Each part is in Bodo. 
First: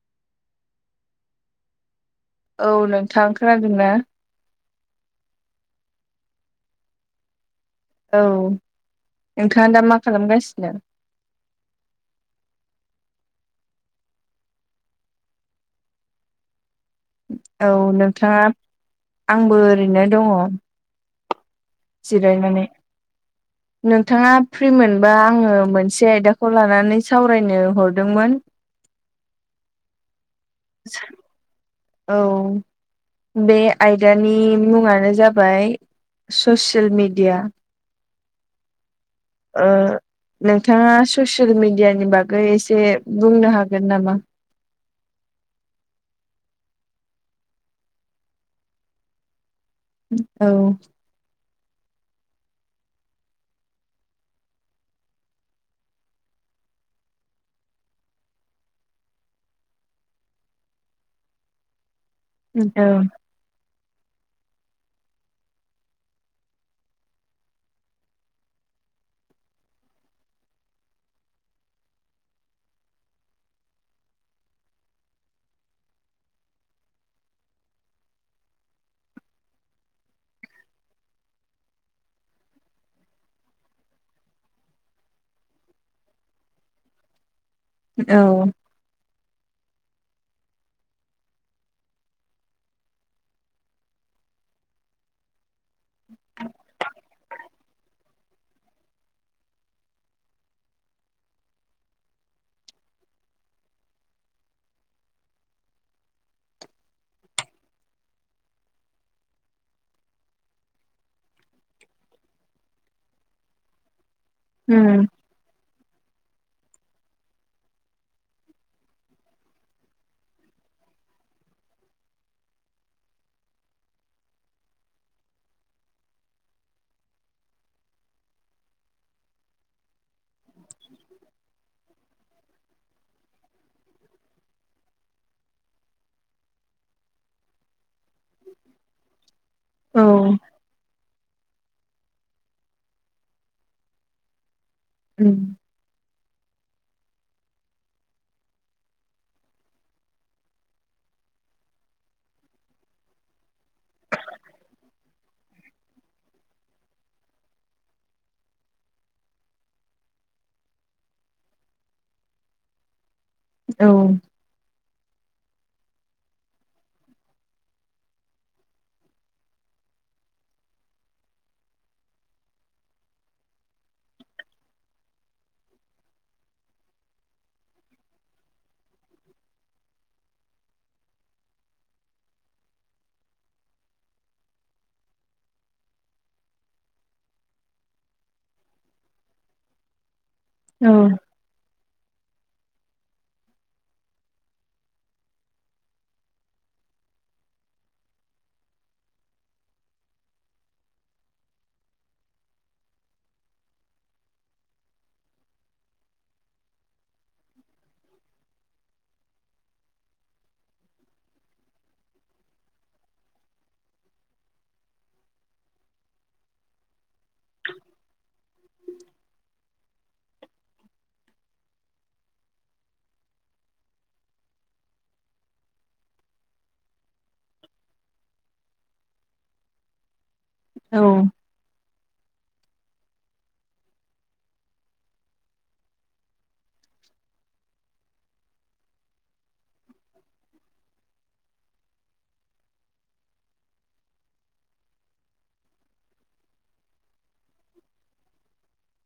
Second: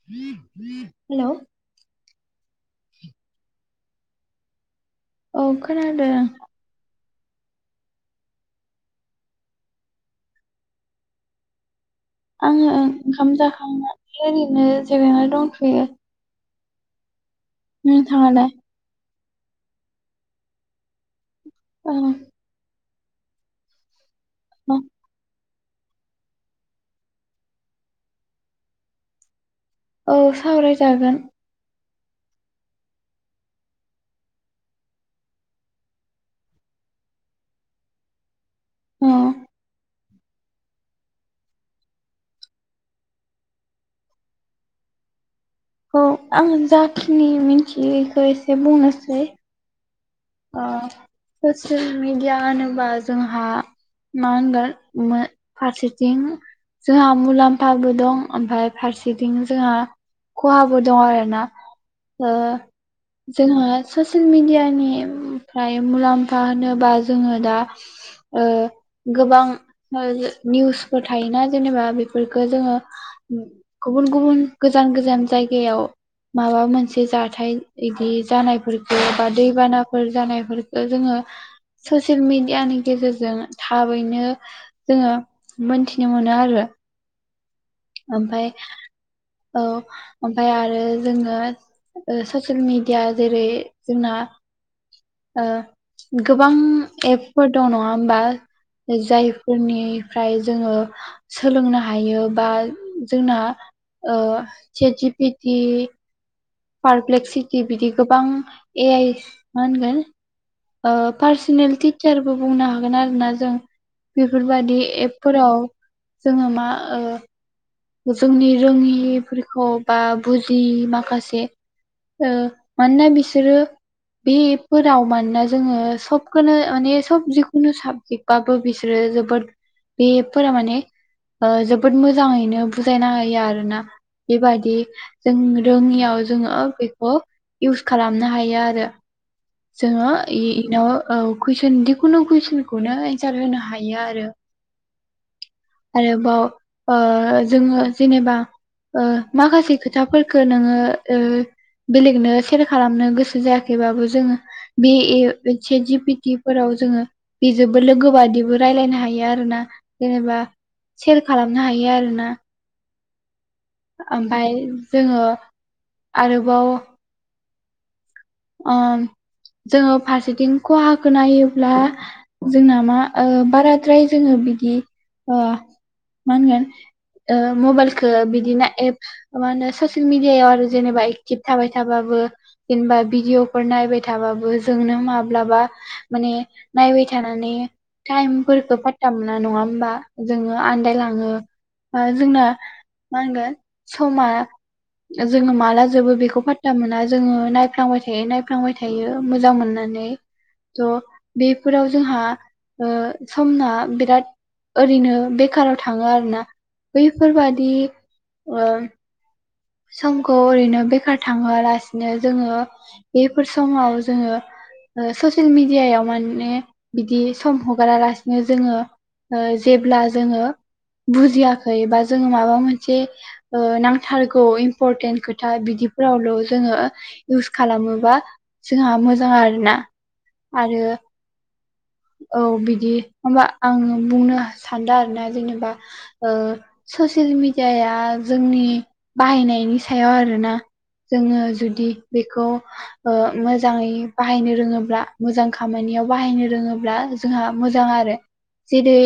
हेल' औ नोंथां खोनादों ना? औ खोनादों। औ नोंथाङा दा मा खालामगासिनो आङो ओंखाम जाखांनानै ओरैनो जिरायना दंथ'यो औ नोंथाङा नोंथाङालाय आंबो ओरैनो दङ औ जिरायनानै नोंथाङा फ्रि मोनबा आङो मोनसे आयदाखौ लानानै सावरायनो हरदोंमोन औ सावराय औ बे आयदानि मुङानो जाबाय ससियेल मेडिया उम नोंथाङा ससियेल मिेडियानि बागै एसे बुंनो हागोन नामा औ आं जाखिनि मिन्थियैखौो एसे बुंनोसै औ ओ ससियेल मिेडिया होनोबा जोंहा मांगोन फारसेथिं जोंहा मुलाम्फाबो दं ओमफफ्राय फारसेथिं जोंहा खहाबो दङ आरोना औ जोंहा ससियेल मेडियानि फ्राय मुलाम्फा होनोबा जोङो दा गोबां निउसफोर थायोना जेनेबा बेफोरफोरखौ जोङो गुबुन गुबुन गोजान गोजान जायगायाव माबा मोनसे जाथाय बिदि जानायफोरखौ बा दैबाना फोर जानायफोरखौ जोङो ससियेल मिेडियानि गेजेरजों थाबैनो जोङो मोनथिनो मोनो आरो औ ओमफाय औ ओमफाय आरो जोङो ससियेल मिेडिया जेरै जोंना गोबां एपफोर दं नङा होमबा जायफोरनिफ्राय जोङो सोलोंनो हायो बा जोंना सेटि पिटि पारप्लेक सिटि बिदि गोबां ए आइ मा होनगोन पार्सनेल टिचारबो बुंनो हागोन आरो ना जों बेफोरबादि उम एपफोराव जोङो मा जोंनि रोङिफोरखौ बा बुजिय माखासे मानोना बिसोरो बेफोराव मानोना जोङो सबखौनो माने सब जिखुनु साबजेक्ट बाबो बिसोरो जोबोद बे एप फोर माने जोबोद मोजाङैनो बुजायना होयो आरो ना बेबायदि जों रोङियाव जोङो बेखौ इउस खालामनो हायो आरो औ जोङो इनाव कुइसन जिखुनु कुइसनखौनो एन्सार होनो हायो आरो उम आरोबाव ओ जोङो जेनेबा ओ माखासे खोथाफोरखौ नोङो ओ बेलेगनो सेयार खालामनो गोसो जायाखैबाबो जोङो बे से जि पिटि फोराव जोङो बेजोंबो लोगो बादिबो रायलायनो हायो आरोोना जेनेबा सयेर खालामनो हायो आरो ना औ ओमाय जोङो आरोबाव जोङो फारसेथिं खहाखौ नायोब्ला जोंना मा बाराद्राय जोङो बिदि मा होनगोन मबाइलखौ बिदिनो एप मा होनो ससियेल मिडियाायाव आरो जेनेबा एक्टिभ थाबाय थाबाबो जेनेबा भिदिअफोर नायबाय थाबाबो जोंनो माब्लाबा माने नायबाय थानानै टाइमख पाता मोना नङा होमबा जोङो औ आन्दायलाङो जोंना मा होनगोन समा जोङो माला जोबो बेखौ पाता मोना जोङो नाय नायफ्लांबाय थायो नायफ्लांबाय थायो मोजां मोननानै थ' बेफोराव जोंहा ओ समना बिराद ओरैनो बेखाराव थाङो आरोना बैफोरबादि समखौ ओरैनो बेखार थाङोआलासिनो जोङो बेफोर समाव जोङो ओ ससियेल मिडियायाव माने बिदि सम हगारा लासिनो जोङो ओ जेब्ला जोङो बुजियाखै बा जोङो माबा मोनसे ओ नांथारग खौ इम्परटेन्ट खोथा बिदिफोरावल' जोङो इउस खालामोबा जोंहा मोजां आरोना आरो औ औ बिदि होनबा आङो बुंनो सानदों आरोना जेनेबा ओ ससियेल मिेडियाया जोंनि बाहायनायनि सायाव आरोना जोङो जुदि बेखौ ओ मोजाङै बाहायनो रोङोब्ला मोजां खामानियाव बाहायनो रोङोब्ला जोंहा मोजां आरो जेरै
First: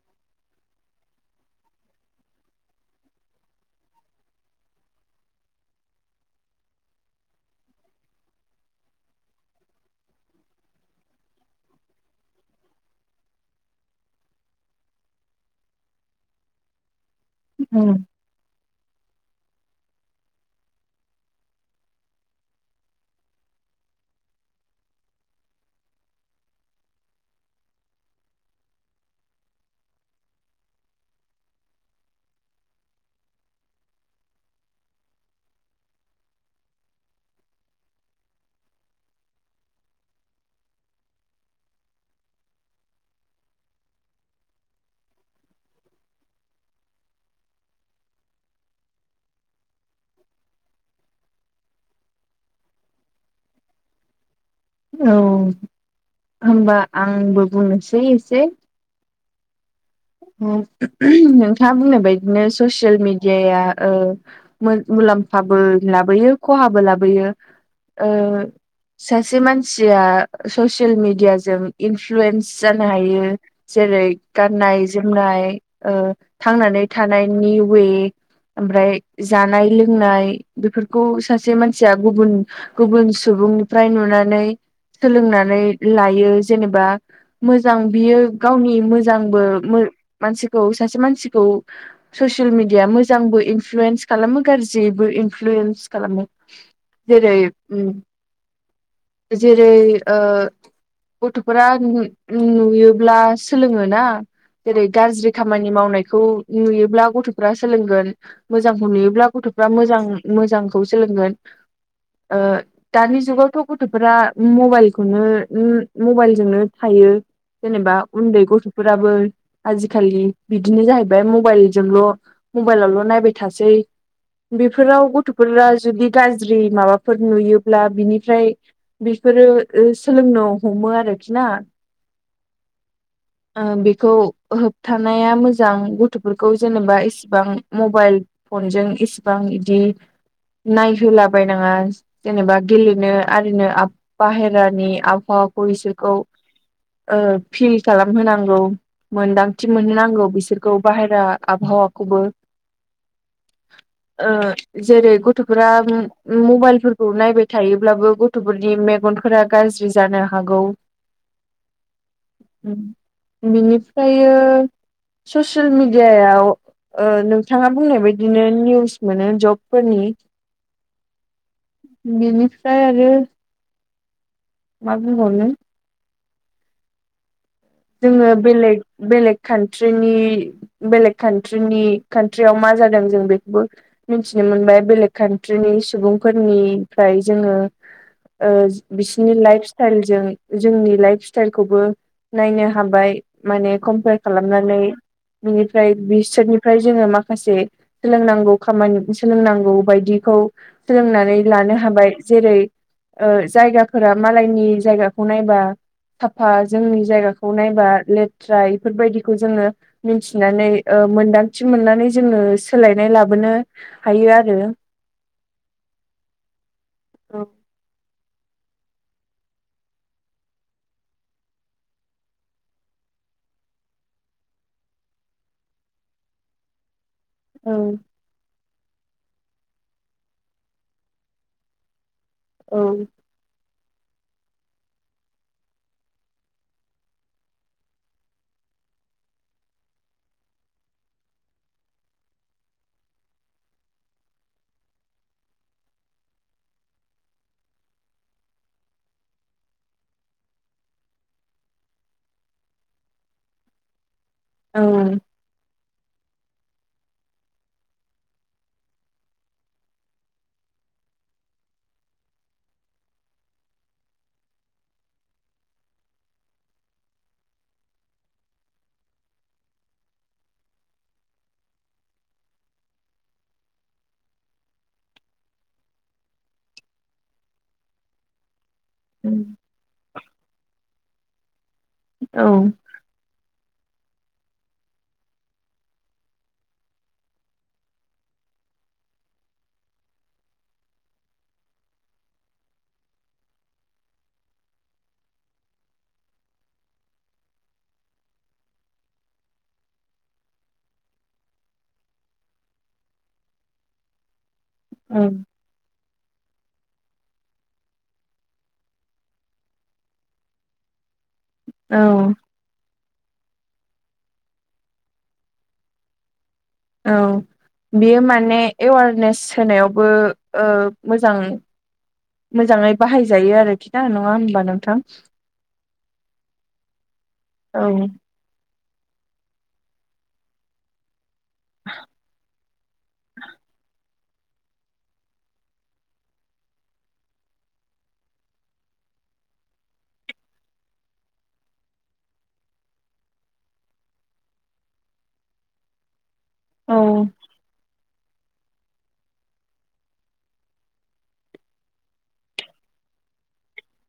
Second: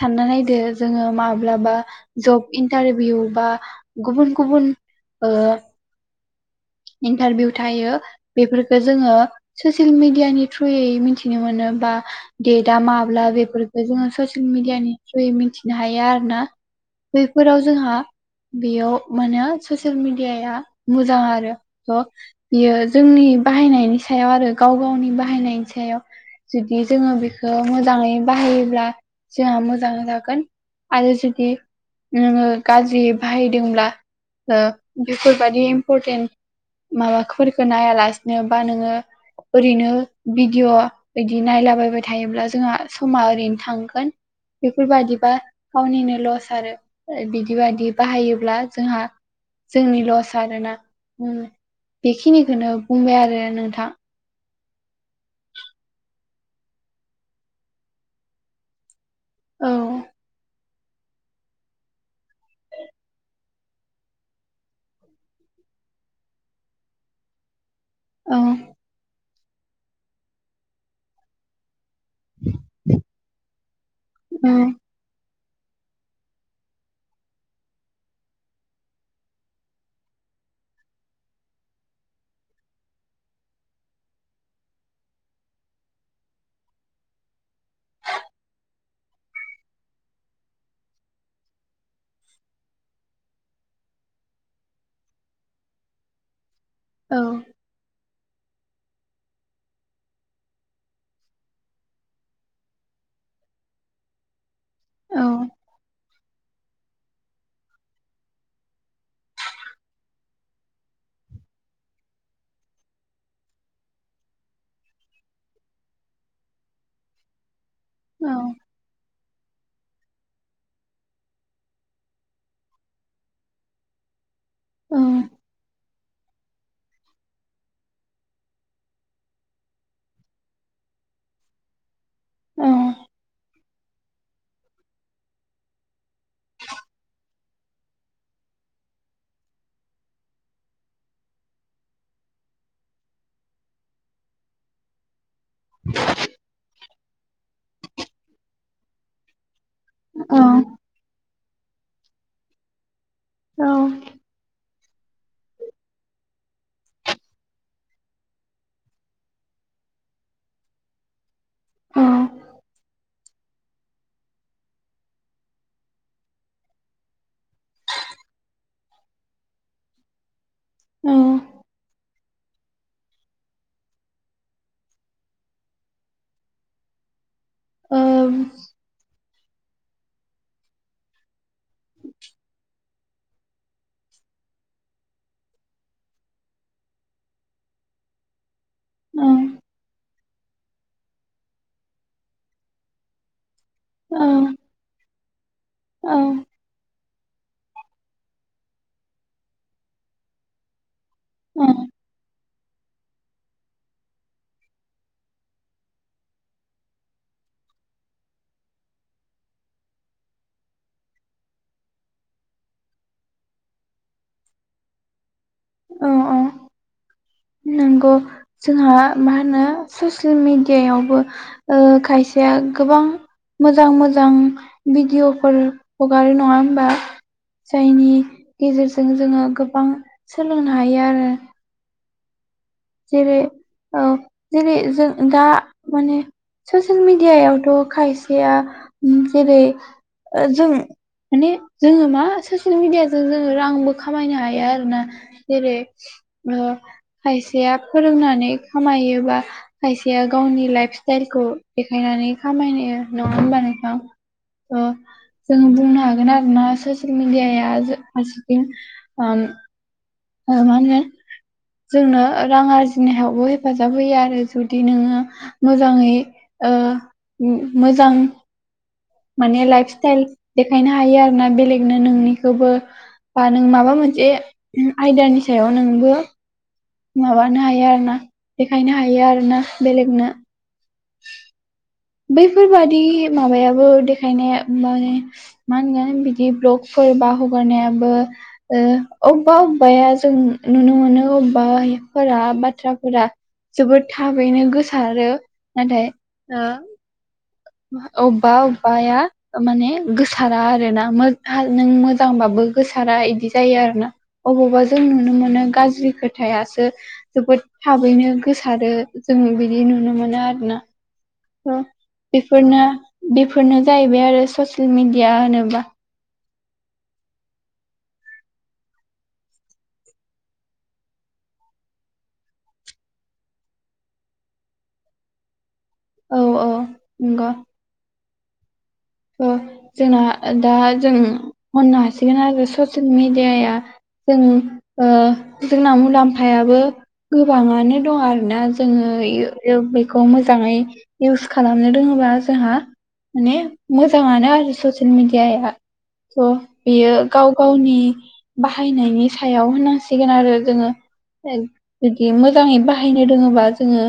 सानना नायदो जोङो माब्लाबा जब इन्टारभिउ बा गुबुन गुबुन ओ इन्टारभिउ थायो बेफोरखो जोङो ससियेल मिडियानि थ्रुयै मिथिनो मोनो बा डेटआ माब्ला बेफोरखौ जोङो ससियेल मिडियानि थ्रुयै मिथिनो हायो आरो ना बैफोराव जोंहा औ बेयाव मानो ससियेल मिडियाया मोजां आरो थ बियो जोंनि बाहायनायनि सायाव आरो गाव गावनि बाहायनायनि सायाव जुदि जोङो बेखौ मोजाङै बाहायोब्ला जोंहा मोजां जागोन आ जुदि नोङो गाज्रि बाहायदोंब्ला ओ बेफोरबादि इम्परटेन्ट माबाफोरखौो नायालासिनो बा नोङो ओरैनो भिडिय' बिदि नायलाबायबाय थायोब्ला जोंहा समा ओरैनो थांगोन बेफोरबायाददिबा गावनिनो लस आरो बिदि बादि बाहायोब्ला जोंहा जोंनि लस आरोना ओम बेखिनिखौनो बुंबाय आरो नोंथां औ होनबा आंबो बुंनोसै एसे औ नोंथाङा बुंनो बायदिनो ससियेल मिडियाया ओ मुलाम्फाबो लाबोयो खहाबो लाबोयो ओ औ सासे मानसिया ससियेल मिडियाजों इनफ्लुयेन्स जानो हायो जेरै औ गाननाय जो जोमनाय थांनानै ओ थानायनि वे ओमफ्राय जानाय लोंनाय बेफोरखौ सासे मानसिया गुबुन गुबुन सुबुंनिफ्राय नुनानै सोलोंनानै लायो जेनेबा मोजां बियो गावनि मोजांबो मो मानसिखौ सासे मानसिखौ ससियेल मिडिया मोजांबो इनफ्लुयेन्स खालामो गाज्रिबो इनफ्लुयेन्स खालामो जेरै औ जेरै ओ गथ'फोरा नु-नुयोब्ला सोलोङो ना जेरै औ गाज्रि खामानि मावनायखौ नुयोब्ला गथ' गथ'फ्रा सोलोंगोन मोजांखौ नुयोब्ला गथ'फ्रा मोजां मोजांखौ सोलोंगोन ओ दानि जुगावथ' गथ'फोरा मबाइल खौनो मबाइलजोंनो थायो जेनेबा औ उन्दै गथ'फोराबो आजिखालि बिदिनो जाहैबाय मबाइलजोंल' मबाइलावल' नायबाय थासै। औ बेफोराव गथ'फोरा जुदि गाज्रि माबाफोर नुयोब्ला बिनिफ्राय बेफोरो ओ सोलोंनो हमो आरोखि ना। अ ओ बेखौ होबथानाया मोजां गथ'फोरखौ जेनेबा इसिबां मबाइल फनजों इसेबां इदि नायहोलाबायनाङा। जेनेबा गेलेनो आरिनो आब बाहेरानि आबहावा खौ इसोरखौ ओ फिल खालामहोनांगौ मोनदां थि मोनहो नांगौ बिसोरखौ औ बाहेरा आबहावाखौबो। ओ जेरै गथ'फोरा उम मबाइलफोरखौ नायबाय थायोब्लाबो गथ'फोरनि मेगनफोरा गाज्रि जानो हागौ। औ उम बिनिफ्रायो ससियेल मिडियायाव ओ नोंथाङा बुंनाय बायदिनो निउस मोनो जबफोरनि। ओ। बिनिफ्राय आरो मा बुंबावनो औ जोङो बेलेग बेलेग कान्ट्रिनि बेलेग कान्ट्रिनि कान्ट्रियाव मा जादों जों बेखौबो मिथिनो मोनबाय बेलेक कान्ट्रिनि सुबुंफोरनिफ्राय जोङो ओ बिसिनि लाइफ स्टाइलजों जोंनि लाइफ स्टाइलखौबो नायनो हाबाय। माने कम्पेयार खालामनानै बिनिफ्राय औ बिसोरनि फ्राय जोङो माखासे सोलोंनांगौ खामानि सोलोंनांगौ बायदिखौ सोलोंनानै औ लानो हाबाय। जेरै ओ जायगाफोरा मालायनि जायगाखौ नायबा साफा जोंनि जायगाखौ नायबा लेथ्रा इफोरबायदिखौ जोङो मिथिनानै ओ मोनदांथि मोननानै जोङो सोलायनाय लाबोनो हायो आरो। ओ अ। औ नोंगौ जोंहा मा होनो ससियेल मेडियायावबो ओ खायसेया गोबां मोजां मोजां भिडिअ'फोर हगारो नङा होमबा? औ जायनि गेजेरजों जोङो गोबां सोलोंनो हायो आरो। औ। जेरै औ जेरै जों दा माने ससियेल मिडियायावथ' खायसेया उम जेरै जों माने जोङो मा ससियेल मिडियाजों जोङो रांबो खामायनो हायो आरोना। जेरै ओ खायसेया फोरोंनानै खामायोबा खायसेया गावनि लाइफ स्टाइलखौ देखायनानै खामायो, नङा होमबा नोंथां? ओ जोङो बुंनो हागोन आरोना ससियेल ससियेल मिडियाआ जो फारसेथिं ओम ओ मा होनो जोंनो रां आरजिनायावबो हेफाजाब होयो आरो। जुदि नोङो मोजाङै ओ उम मोजां माने लाइफ स्टाइल देखायनो हायो आर ना बेलेगनो नोंनिखौबो। बा नों माबा मोनसे उम आयदानि सायाव नोंबो माबानो हायो आरो ना देखायनो हायो औ आरो ना बेलेगनो। औ बैफोरबादि माबायाबो देखायनाया माने मा होनगोन बिदि ब्लगफोर बा हगारनायाबो ओ अब्बा अब्बाया जों नुनो मोनो अब्बाफोरा बाथ्राफोरा जोबोद थाबैनो गोसारो नाथाय ओं अबबा अबबाया माने गोसारा आरोना नों मोजांबाबो गोसारा इदि जायो आरोना। अबावबा जों नुनो ओं मोनो गाज्रि खो खोथायासो जोबोद थाबैनो गोसारो जों बिदि नुनो मोनो आरोना। अ औ। बेफोरनो बेफोरनो जाहैबाय आरो ससिल मेडिया होनोबा। औ। बियो माने एवारनेस होनायावबो ओ मोजां मोजाङै बाहायजायो आरोखि ना नङा होमबा नोंथां? औ औ नंग'। औ। जोंना दा जों हननो हासिगोन आरो ससियेल मेडियाया जों जोंना मुलाम्फायाबो गोबाङानो दं आरोना जोङो बेखौ मोजाङै इउस खालामनो रोङोबा जोंहा माने मोजाङानो आरो ससियेल मिडियाया। थ' औ बियो गाव गावनि बाहायनायनि सायाव होननांसिगोन आरो जोङो। जुदि मोजाङै बाहायनो रोङोबा जोङो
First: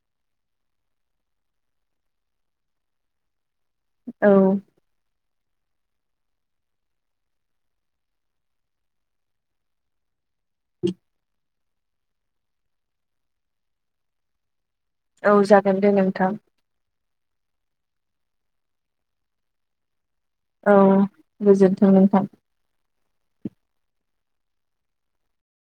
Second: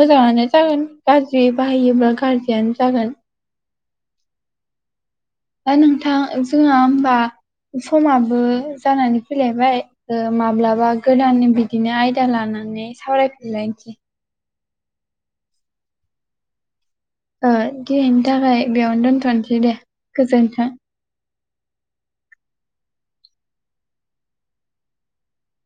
मोजाङानो जागोन गाज्रि बाहायोब्ला गाज्रियानो जागोन। औ। दा नोंथां जोंहा होमबा समाबो जानानै फैलायबाय माब्लाबा गोदान बिदिनो आयदा लानानै सावरायफैलायसै। औ जागोन दे नोंथां। दियैनि थाखाय बेयावनो दोनथ'नोसै दे। गोजोन्थों। औ गोजोनथों नोंथां।